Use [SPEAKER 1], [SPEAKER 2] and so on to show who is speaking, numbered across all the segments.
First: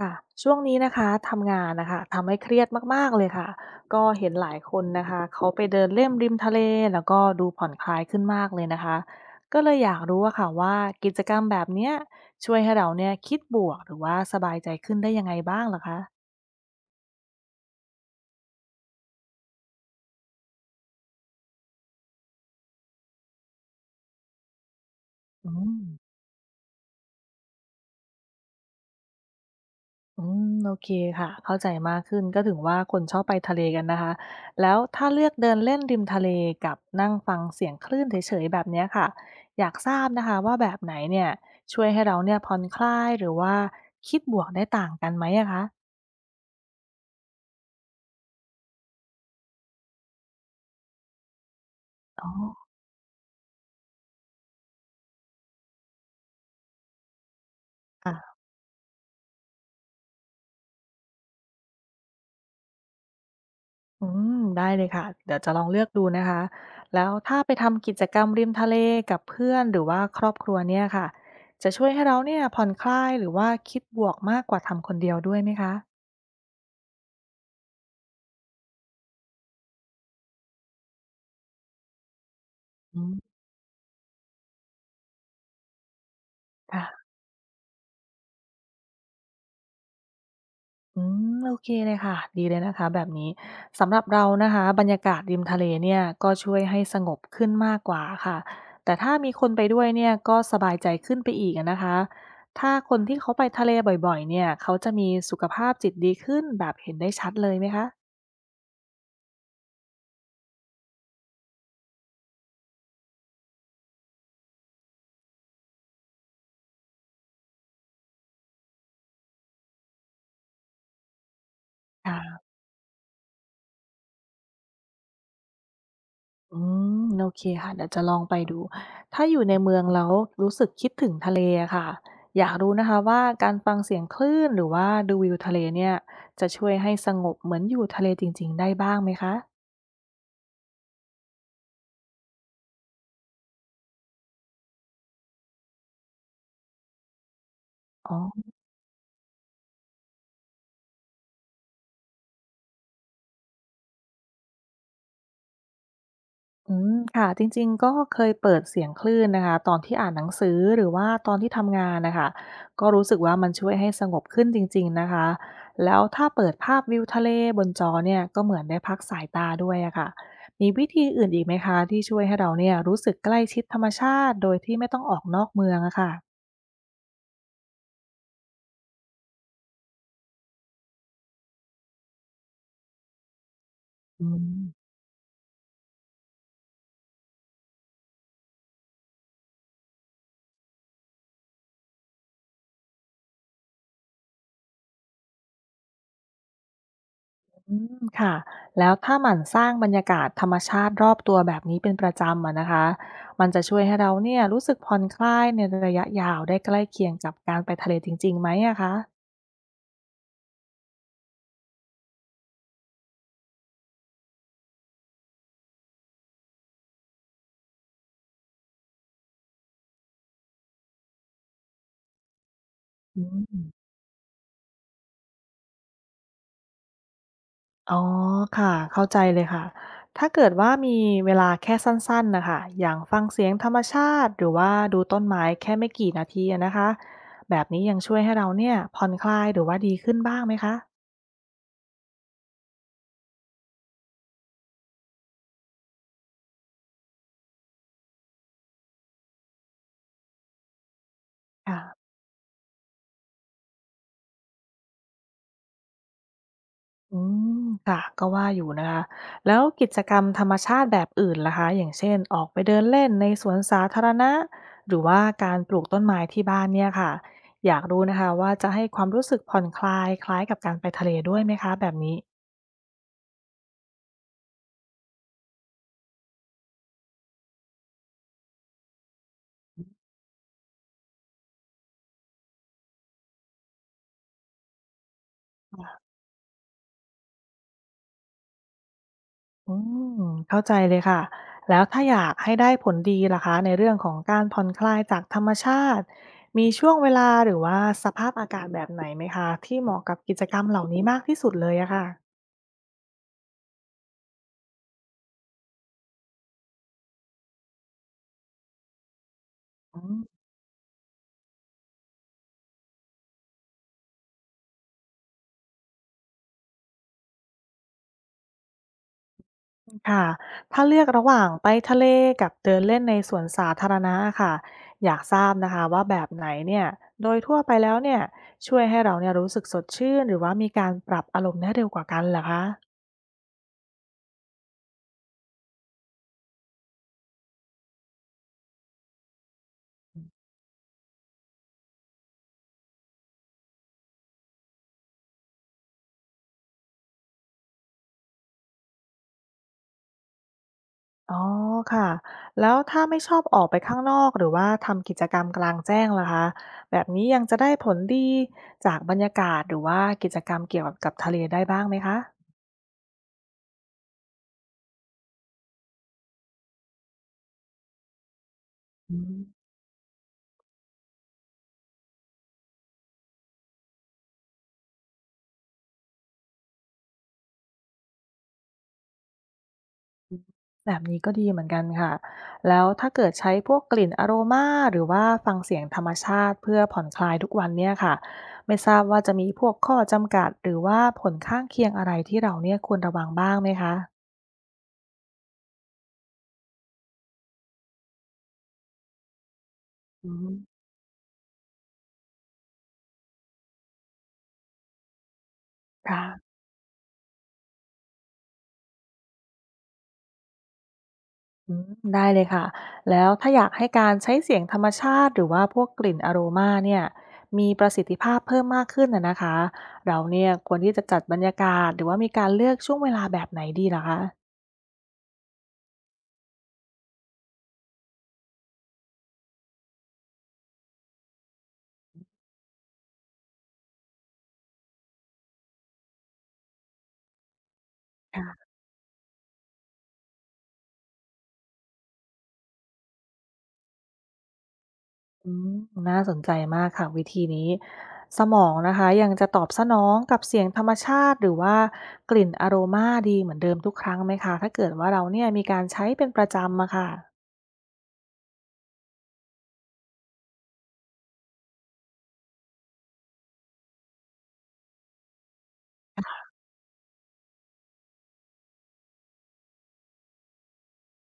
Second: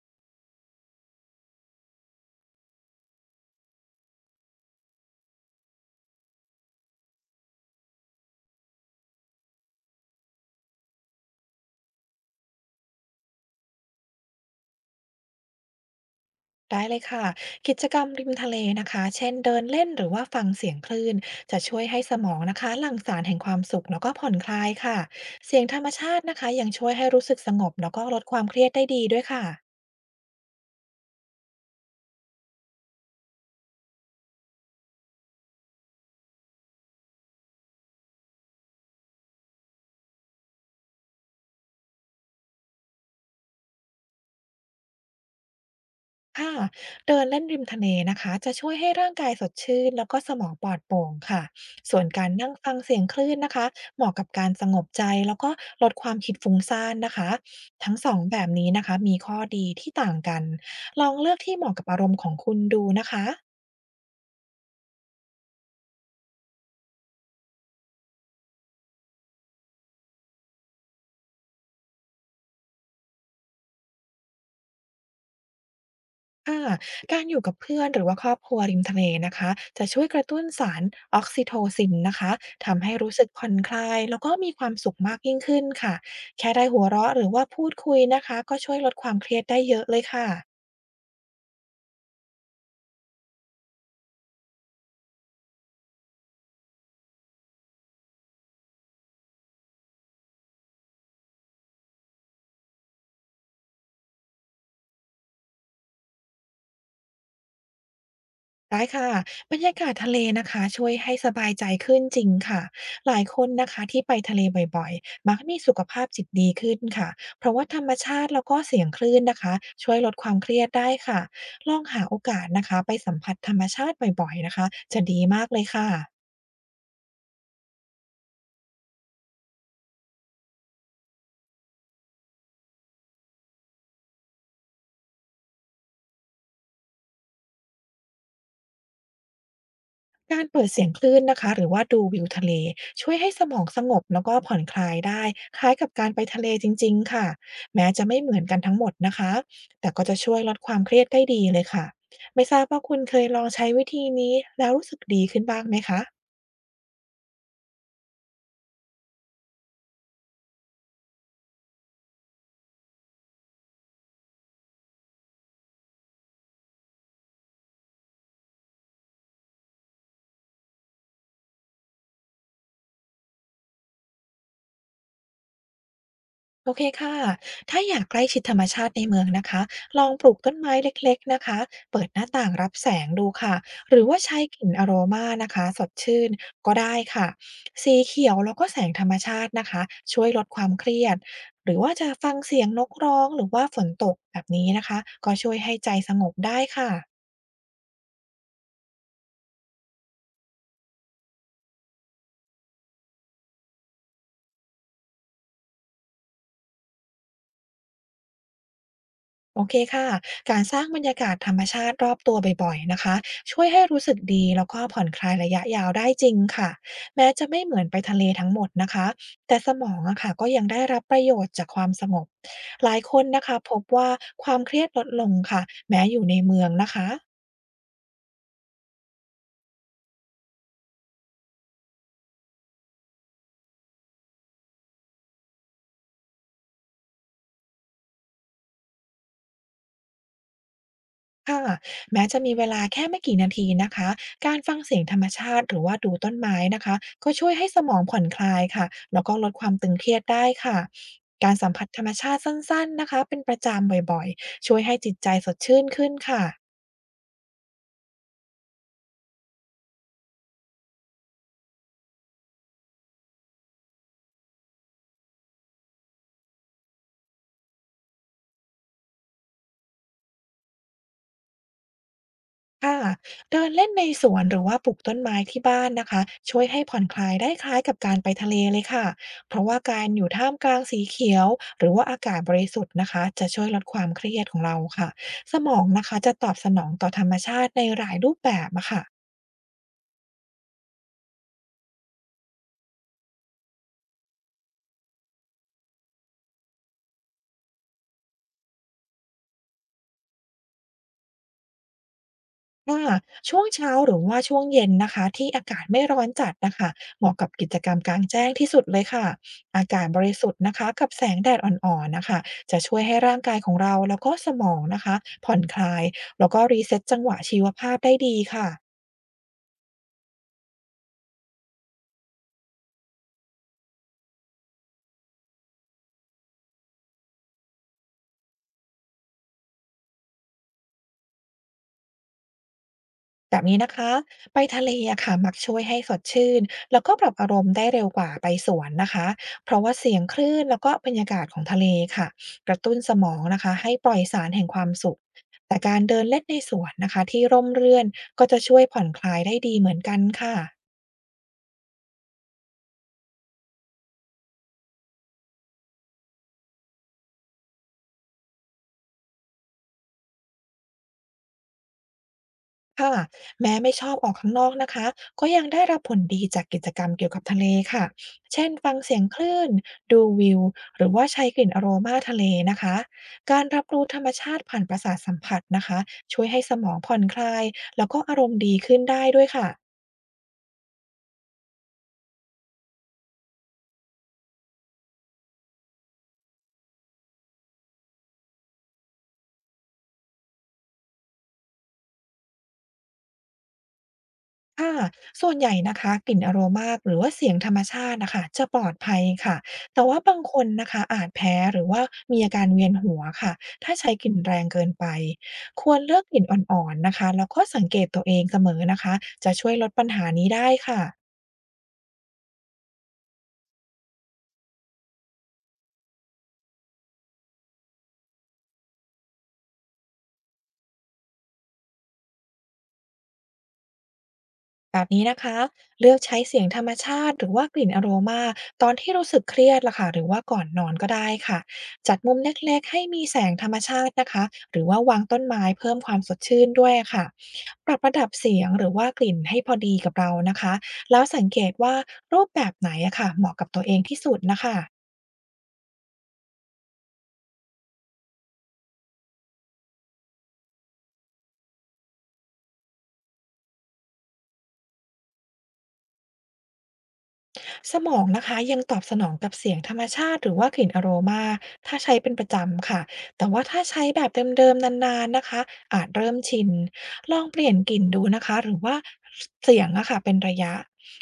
[SPEAKER 1] ค่ะช่วงนี้นะคะทำงานนะคะทำให้เครียดมากๆเลยค่ะก็เห็นหลายคนนะคะเขาไปเดินเล่นริมทะเลแล้วก็ดูผ่อนคลายขึ้นมากเลยนะคะก็เลยอยากรู้อะค่ะว่ากิจกรรมแบบเนี้ยช่วยให้เราเนี่ยคิดบวกหรือว่าสบายใจขึ้นได้ยังไงบ้างเหรอคะ
[SPEAKER 2] ได้เลยค่ะกิจกรรมริมทะเลนะคะเช่นเดินเล่นหรือว่าฟังเสียงคลื่นจะช่วยให้สมองนะคะหลั่งสารแห่งความสุขแล้วก็ผ่อนคลายค่ะ
[SPEAKER 1] อื
[SPEAKER 2] เสียงธ
[SPEAKER 1] ม
[SPEAKER 2] รรมชาตินะคะยังช่วยให้รู้สึกสงบแล้วก็ลดความเครียดได้ดีด้วยค่ะ
[SPEAKER 1] อืมโอเคค่ะเข้าใจมากขึ้นก็ถึงว่าคนชอบไปทะเลกันนะคะแล้วถ้าเลือกเดินเล่นริมทะเลกับนั่งฟังเสียงคลื่นเฉยๆแบบเนี้ยค่ะอยากทราบนะคะว่าแบบไหนเนี่ยช่วยให้เราเนี่ยผ่อนคลายหรือว่าคิดบวกได้ต่างกันไหมอะคะ
[SPEAKER 2] ค่ะเดินเล่นริมทะเลนะคะจะช่วยให้ร่างกายสดชื่นแล้วก็สมองปลอดโปร่งค่ะส่วน
[SPEAKER 1] อ๋
[SPEAKER 2] การนั่ง
[SPEAKER 1] อ
[SPEAKER 2] ฟังเสียงคลื่นนะคะเหมาะกับการสงบใจแล้วก็ลดความคิดฟุ้งซ่านนะคะทั้งสอง
[SPEAKER 1] ค่ะ
[SPEAKER 2] แบบนี้นะคะมีข้อดีที่ต่างกันลองเลือกที่เหมาะกับอารมณ์ของคุณดูนะคะ
[SPEAKER 1] อืมได้เลยค่ะเดี๋ยวจะลองเลือกดูนะคะแล้วถ้าไปทำกิจกรรมริมทะเลกับเพื่อนหรือว่าครอบครัวเนี่ยค่ะจะช่วยให้เราเนี่ยผ่อนคลายหรือว่าคิดบวกมากกว่าทำคนเดียวด้วยไหมคะ
[SPEAKER 2] ค่ะการอยู่กับเพื่อนหรือว่าครอบครัวริมทะเลนะคะจะช่วยกระตุ้นสารออกซิโทซินนะคะทำให้
[SPEAKER 1] อื
[SPEAKER 2] รู้สึก
[SPEAKER 1] ม
[SPEAKER 2] ผ่อนคลายแล้วก็มีความสุขมากยิ่งขึ้นค่ะแค่ได้หัว
[SPEAKER 1] ค่ะ
[SPEAKER 2] เราะหรือว่าพูดคุยนะคะก็ช่วยลดความเครียดได้เยอะเลยค่ะ
[SPEAKER 1] อืมโอเคเลยค่ะดีเลยนะคะแบบนี้สำหรับเรานะคะบรรยากาศริมทะเลเนี่ยก็ช่วยให้สงบขึ้นมากกว่าค่ะแต่ถ้ามีคนไปด้วยเนี่ยก็สบายใจขึ้นไปอีกอะนะคะถ้าคนที่เขาไปทะเลบ่อยๆเนี่ยเขาจะมีสุขภาพจิตดีขึ้นแบบเห็นได้ชัดเลยไหมคะ
[SPEAKER 2] ได้ค่ะบรรยากาศทะเลนะคะช่วยให้สบายใจขึ้นจริงค่ะหลายคนนะคะที่ไปทะเลบ่อยๆมักมีสุขภาพจิตดีขึ้นค่ะเพราะว่าธรรมชาติแล้วก็เสียงคลื่นนะคะช่วยลดความเครียดได้ค่ะลองหาโอกา
[SPEAKER 1] ะ
[SPEAKER 2] สนะคะไปสัมผัสธรรมชาติบ่อยๆนะคะจะดีมากเลยค่ะ
[SPEAKER 1] อืมโอเคค่ะเดี๋ยวจะลองไปดูถ้าอยู่ในเมืองแล้วรู้สึกคิดถึงทะเลอะค่ะอยากรู้นะคะว่าการฟังเสียงคลื่นหรือว่าดูวิวทะเลเนี่ยจะช่วยให้สงบเหมือนอยู่ทะเลจริงๆได้บ้างไหมคะ
[SPEAKER 2] การเปิดเสียงคลื่นนะคะหรือว่าดูวิวทะเลช่วยให้สมองสงบแล้วก็ผ่อนคลายได้คล้ายกับการไปทะเลจริงๆค่ะแม้จะ
[SPEAKER 1] อ๋
[SPEAKER 2] ไม่เหมือน
[SPEAKER 1] อ
[SPEAKER 2] กันทั้งหมดนะคะแต่ก็จะช่วยลดความเครียดได้ดีเลยค่ะไม่ทราบว่าคุณเคยลองใช้วิธีนี้แล้วรู้สึกดีขึ้นบ้างไหมคะ
[SPEAKER 1] อืมค่ะจริงๆก็เคยเปิดเสียงคลื่นนะคะตอนที่อ่านหนังสือหรือว่าตอนที่ทำงานนะคะก็รู้สึกว่ามันช่วยให้สงบขึ้นจริงๆนะคะแล้วถ้าเปิดภาพวิวทะเลบนจอเนี่ยก็เหมือนได้พักสายตาด้วยอะค่ะมีวิธีอื่นอีกไหมคะที่ช่วยให้เราเนี่ยรู้สึกใกล้ชิดธรรมชาติโดยที่ไม่ต้องออกนอกเมืองอะค่ะ
[SPEAKER 2] โอเคค่ะ ถ้าอยากใกล้ชิดธรรมชาติในเมืองนะคะลองปลูกต้นไม้เล็กๆนะคะเปิดหน้าต่างรับแสงดูค่ะ หรือว่า
[SPEAKER 1] อื
[SPEAKER 2] ใช้กลิ่นอ
[SPEAKER 1] ม
[SPEAKER 2] โรมานะคะสดชื่นก็ได้ค่ะสีเขียวแล้วก็แสงธรรมชาตินะคะช่วยลดความเครียดหรือว่าจะฟังเสียงนกร้องหรือว่าฝนตกแบบนี้นะคะก็ช่วยให้ใจสงบได้ค่ะ
[SPEAKER 1] อืมค่ะแล้วถ้าหมั่นสร้างบรรยากาศธรรมชาติรอบตัวแบบนี้เป็นประจำอะนะคะมันจะช่วยให้เราเนี่ยรู้สึกผ่อนคลายในระยะยาวได้ใกล้เคียงกับการไปทะเลจริงๆไหมอะคะ
[SPEAKER 2] โอเคค่ะ การสร้างบรรยากาศธรรมชาติรอบตัวบ่อยๆนะคะช่วยให้รู้สึกดีแล้วก็ผ่อนคลายระยะยาวได้จริงค่ะ แม้จะไม่เหมือนไปทะเลทั้งหมดนะคะแต่สมองอะค่ะก็ยังได้รับประโยชน์จากความสงบ หลายค
[SPEAKER 1] อื
[SPEAKER 2] นนะคะพบ
[SPEAKER 1] ม
[SPEAKER 2] ว่าความเครียดลดลงค่ะแม้อยู่ในเมืองนะคะ
[SPEAKER 1] อ๋อค่ะเข้าใจเลยค่ะถ้าเกิดว่ามีเวลาแค่สั้นๆนะคะอย่างฟังเสียงธรรมชาติหรือว่าดูต้นไม้แค่ไม่กี่นาทีอะนะคะแบบนี้ยังช่วยให้เราเนี่ยผ่อนคลายหรือว่าดีขึ้นบ้างไหมคะ
[SPEAKER 2] ค่ะแม้จะมีเวลาแค่ไม่กี่นาทีนะคะ การฟังเสียงธรรมชาติหรือว่าดูต้นไม้นะคะก็ช่วยให้สมองผ่อนคลายค่ะแล้วก็ลดความตึงเครียดได้ค่ะการสัมผัสธร
[SPEAKER 1] ค่ะ
[SPEAKER 2] รมชาติสั้นๆนะคะเป็นประจำบ่อยๆช่วยให้จิตใจสดชื่นขึ้นค่ะ
[SPEAKER 1] อืมค่ะก็ว่าอยู่นะคะแล้วกิจกรรมธรรมชาติแบบอื่นล่ะคะอย่างเช่นออกไปเดินเล่นในสวนสาธารณะหรือว่าการปลูกต้นไม้ที่บ้านเนี่ยค่ะอยากรู้นะคะว่าจะให้ความรู้สึกผ่อนคลายคล้ายกับการไปทะเลด้วยไหมคะแบบนี้
[SPEAKER 2] ค่ะเดินเล่นในสวนหรือว่าปลูกต้นไม้ที่บ้านนะคะช่วยให้ผ่อนคลายได้คล้ายกับการไปทะเลเลยค่ะเพราะว่าการอยู่ท่ามกลางสีเขียวหรือว่าอากาศบริสุทธิ์นะคะจะช่วยลดความเครียดของเราค่ะสมองนะคะจะตอบสนองต่อธรรมชาติในหลายรูปแบบอะค่ะ
[SPEAKER 1] อืมเข้าใจเลยค่ะแล้วถ้าอยากให้ได้ผลดีล่ะคะในเรื่องของการผ่อนคลายจากธรรมชาติมีช่วงเวลาหรือว่าสภาพอากาศแบบไหนไหมคะที่เหมาะกับกิจกรรมเหล่านี้มากที่สุดเลยอะค่ะ
[SPEAKER 2] ค่ะช่วงเช้าหรือว่าช่วงเย็นนะคะที่อากาศไม่ร้อนจัดนะคะเหมาะกับกิจกรรมกลางแจ้งที่สุดเลยค่ะอากาศบริ
[SPEAKER 1] อื
[SPEAKER 2] สุทธิ์นะคะกับแสงแดดอ่อนๆนะคะจะช่วยให้ร่างกายของเราแล้วก็สมองนะคะผ่อนคลายแล้วก็รีเซ็ตจังหวะชีวภาพได้ดีค่ะ
[SPEAKER 1] ค่ะถ้าเลือกระหว่างไปทะเลกับเดินเล่นในสวนสาธารณะอค่ะอยากทราบนะคะว่าแบบไหนเนี่ยโดยทั่วไปแล้วเนี่ยช่วยให้เราเนี่ยรู้สึกสดชื่นหรือว่ามีการปรับอารมณ์ได้เร็วกว่ากันเหรอคะ
[SPEAKER 2] แบบนี้นะคะไปทะเลอะค่ะมักช่วยให้สดชื่นแล้วก็ปรับอารมณ์ได้เร็วกว่าไปสวนนะคะเพราะว่าเสียงคลื่นแล้วก็บรรยากาศของทะเลค่ะกระตุ้นสมองนะคะให้ปล่อยสารแห่งความสุขแต่การเดินเล่นในสวนนะคะที่ร่มรื่นก็จะช่วยผ่อนคลายได้ดีเหมือนกันค่ะ
[SPEAKER 1] อ๋อค่ะแล้วถ้าไม่ชอบออกไปข้างนอกหรือว่าทำกิจกรรมกลางแจ้งล่ะคะแบบนี้ยังจะได้ผลดีจากบรรยากาศหรือว่ากิจกรรมเกี่ยวกับกับทะเลได้บ้างไหมคะ
[SPEAKER 2] ค่ะแม้ไม่ชอบออกข้างนอกนะคะก็ยังได้รับผลดีจากกิจกรรมเกี่ยวกับทะเลค่ะเช่นฟัง
[SPEAKER 1] อื
[SPEAKER 2] เสียงค
[SPEAKER 1] ม
[SPEAKER 2] ลื่นดูวิวหรือว่าใช้กลิ่นอโรมาทะเลนะคะการรับรู้ธรรมชาติผ่านประสาทสัมผัสนะคะช่วยให้สมองผ่อนคลายแล้วก็อารมณ์ดีขึ้นได้ด้วยค่ะ
[SPEAKER 1] แบบนี้ก็ดีเหมือนกันค่ะ แล้วถ้าเกิดใช้พวกกลิ่นอโรมาหรือว่าฟังเสียงธรรมชาติเพื่อผ่อนคลายทุกวันเนี่ยค่ะไม่ทราบว่าจะมีพวกข้อจำกัดหรือว่าผลข้างเคียงอะไรที่เราเนี่ยควรระวังบ้างไหมคะ
[SPEAKER 2] ค่ะส่วนใหญ่นะคะกลิ่นอะโรมาหรือว่าเสียงธรรมชาตินะคะจะปลอดภัยค่ะแต่ว่า
[SPEAKER 1] อื
[SPEAKER 2] บาง
[SPEAKER 1] ม
[SPEAKER 2] คนนะคะอาจแพ้หรือว่ามีอาการเวียนหัวค่ะถ้าใช้กลิ่นแรงเกินไปควรเลือ
[SPEAKER 1] ค่ะ
[SPEAKER 2] กกลิ่นอ่อนๆนะคะแล้วก็สังเกตตัวเองเสมอนะคะจะช่วยลดปัญหานี้ได้ค่ะ
[SPEAKER 1] อืมได้เลยค่ะแล้วถ้าอยากให้การใช้เสียงธรรมชาติหรือว่าพวกกลิ่นอโรมาเนี่ยมีประสิทธิภาพเพิ่มมากขึ้นอะนะคะเราเนี่ยควรที่จะจัดบรรยากาศหรือว่ามีการเลือกช่วงเวลาแบบไหนดีเะ
[SPEAKER 2] แบบนี้นะคะเลือกใช้เสียงธรรมชาติหรือว่ากลิ่นอโรมาตอนที่รู้สึกเครียดล่ะค่ะหรือว่าก่อนนอนก็ได้ค่ะ จัดมุมเล็กๆให้มีแสงธรรมชาตินะคะหรือว่าวางต้นไม้เพิ่มความสดชื่นด้วยค่ะปรับระดับเสีย
[SPEAKER 1] คะ
[SPEAKER 2] งหรือว่ากลิ่นให้พอดีกับเรานะคะ แล้วสังเกตว่ารูปแบบไหนอะค่ะเหมาะกับตัวเองที่สุดนะคะ
[SPEAKER 1] อืมน่าสนใจมากค่ะวิธีนี้สมองนะคะยังจะตอบสนองกับเสียงธรรมชาติหรือว่ากลิ่นอโรมาดีเหมือนเดิมทุกครั้งไหมคะถ้าเกิดว่าเราเนี่ยมีการใช้เป็นประจำอะค่ะ
[SPEAKER 2] สมองนะคะยังตอบสนองกับเสียงธรรมชาติหรือว่ากลิ่นอโรมาถ้าใช้เป็นประจำค่ะแต่ว่าถ้าใช้แบบเดิมๆนานๆนะคะอาจเริ่มชินลองเปลี่ยนกลิ่นดูนะคะหรือว่าเสียงอะค่ะเป็นระยะ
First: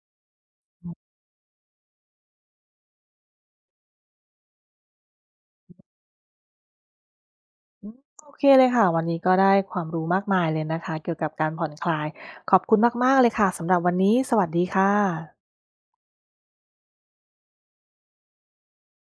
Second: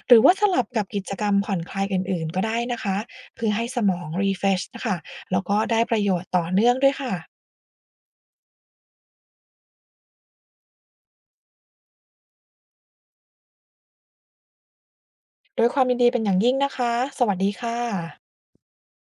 [SPEAKER 2] หรือว่าสลับกับกิจกรรมผ่อนคลายอื่นๆก็ได้นะคะเพื่อให้สมอง refresh นะคะแล้วก็ได้ประโยชน์ต่อเนื่องด้วยค่ะ
[SPEAKER 1] โอเคเลยค่ะวันนี้ก็ได้ความรู้มากมายเลยนะคะเกี่ยวกับการผ่อนคลายขอบคุณมากๆเลยค่ะสำหรับวันนี้สวัสดีค่ะ
[SPEAKER 2] โดยความยินดีเป็นอย่างยิ่งนะคะสวัสดีค่ะ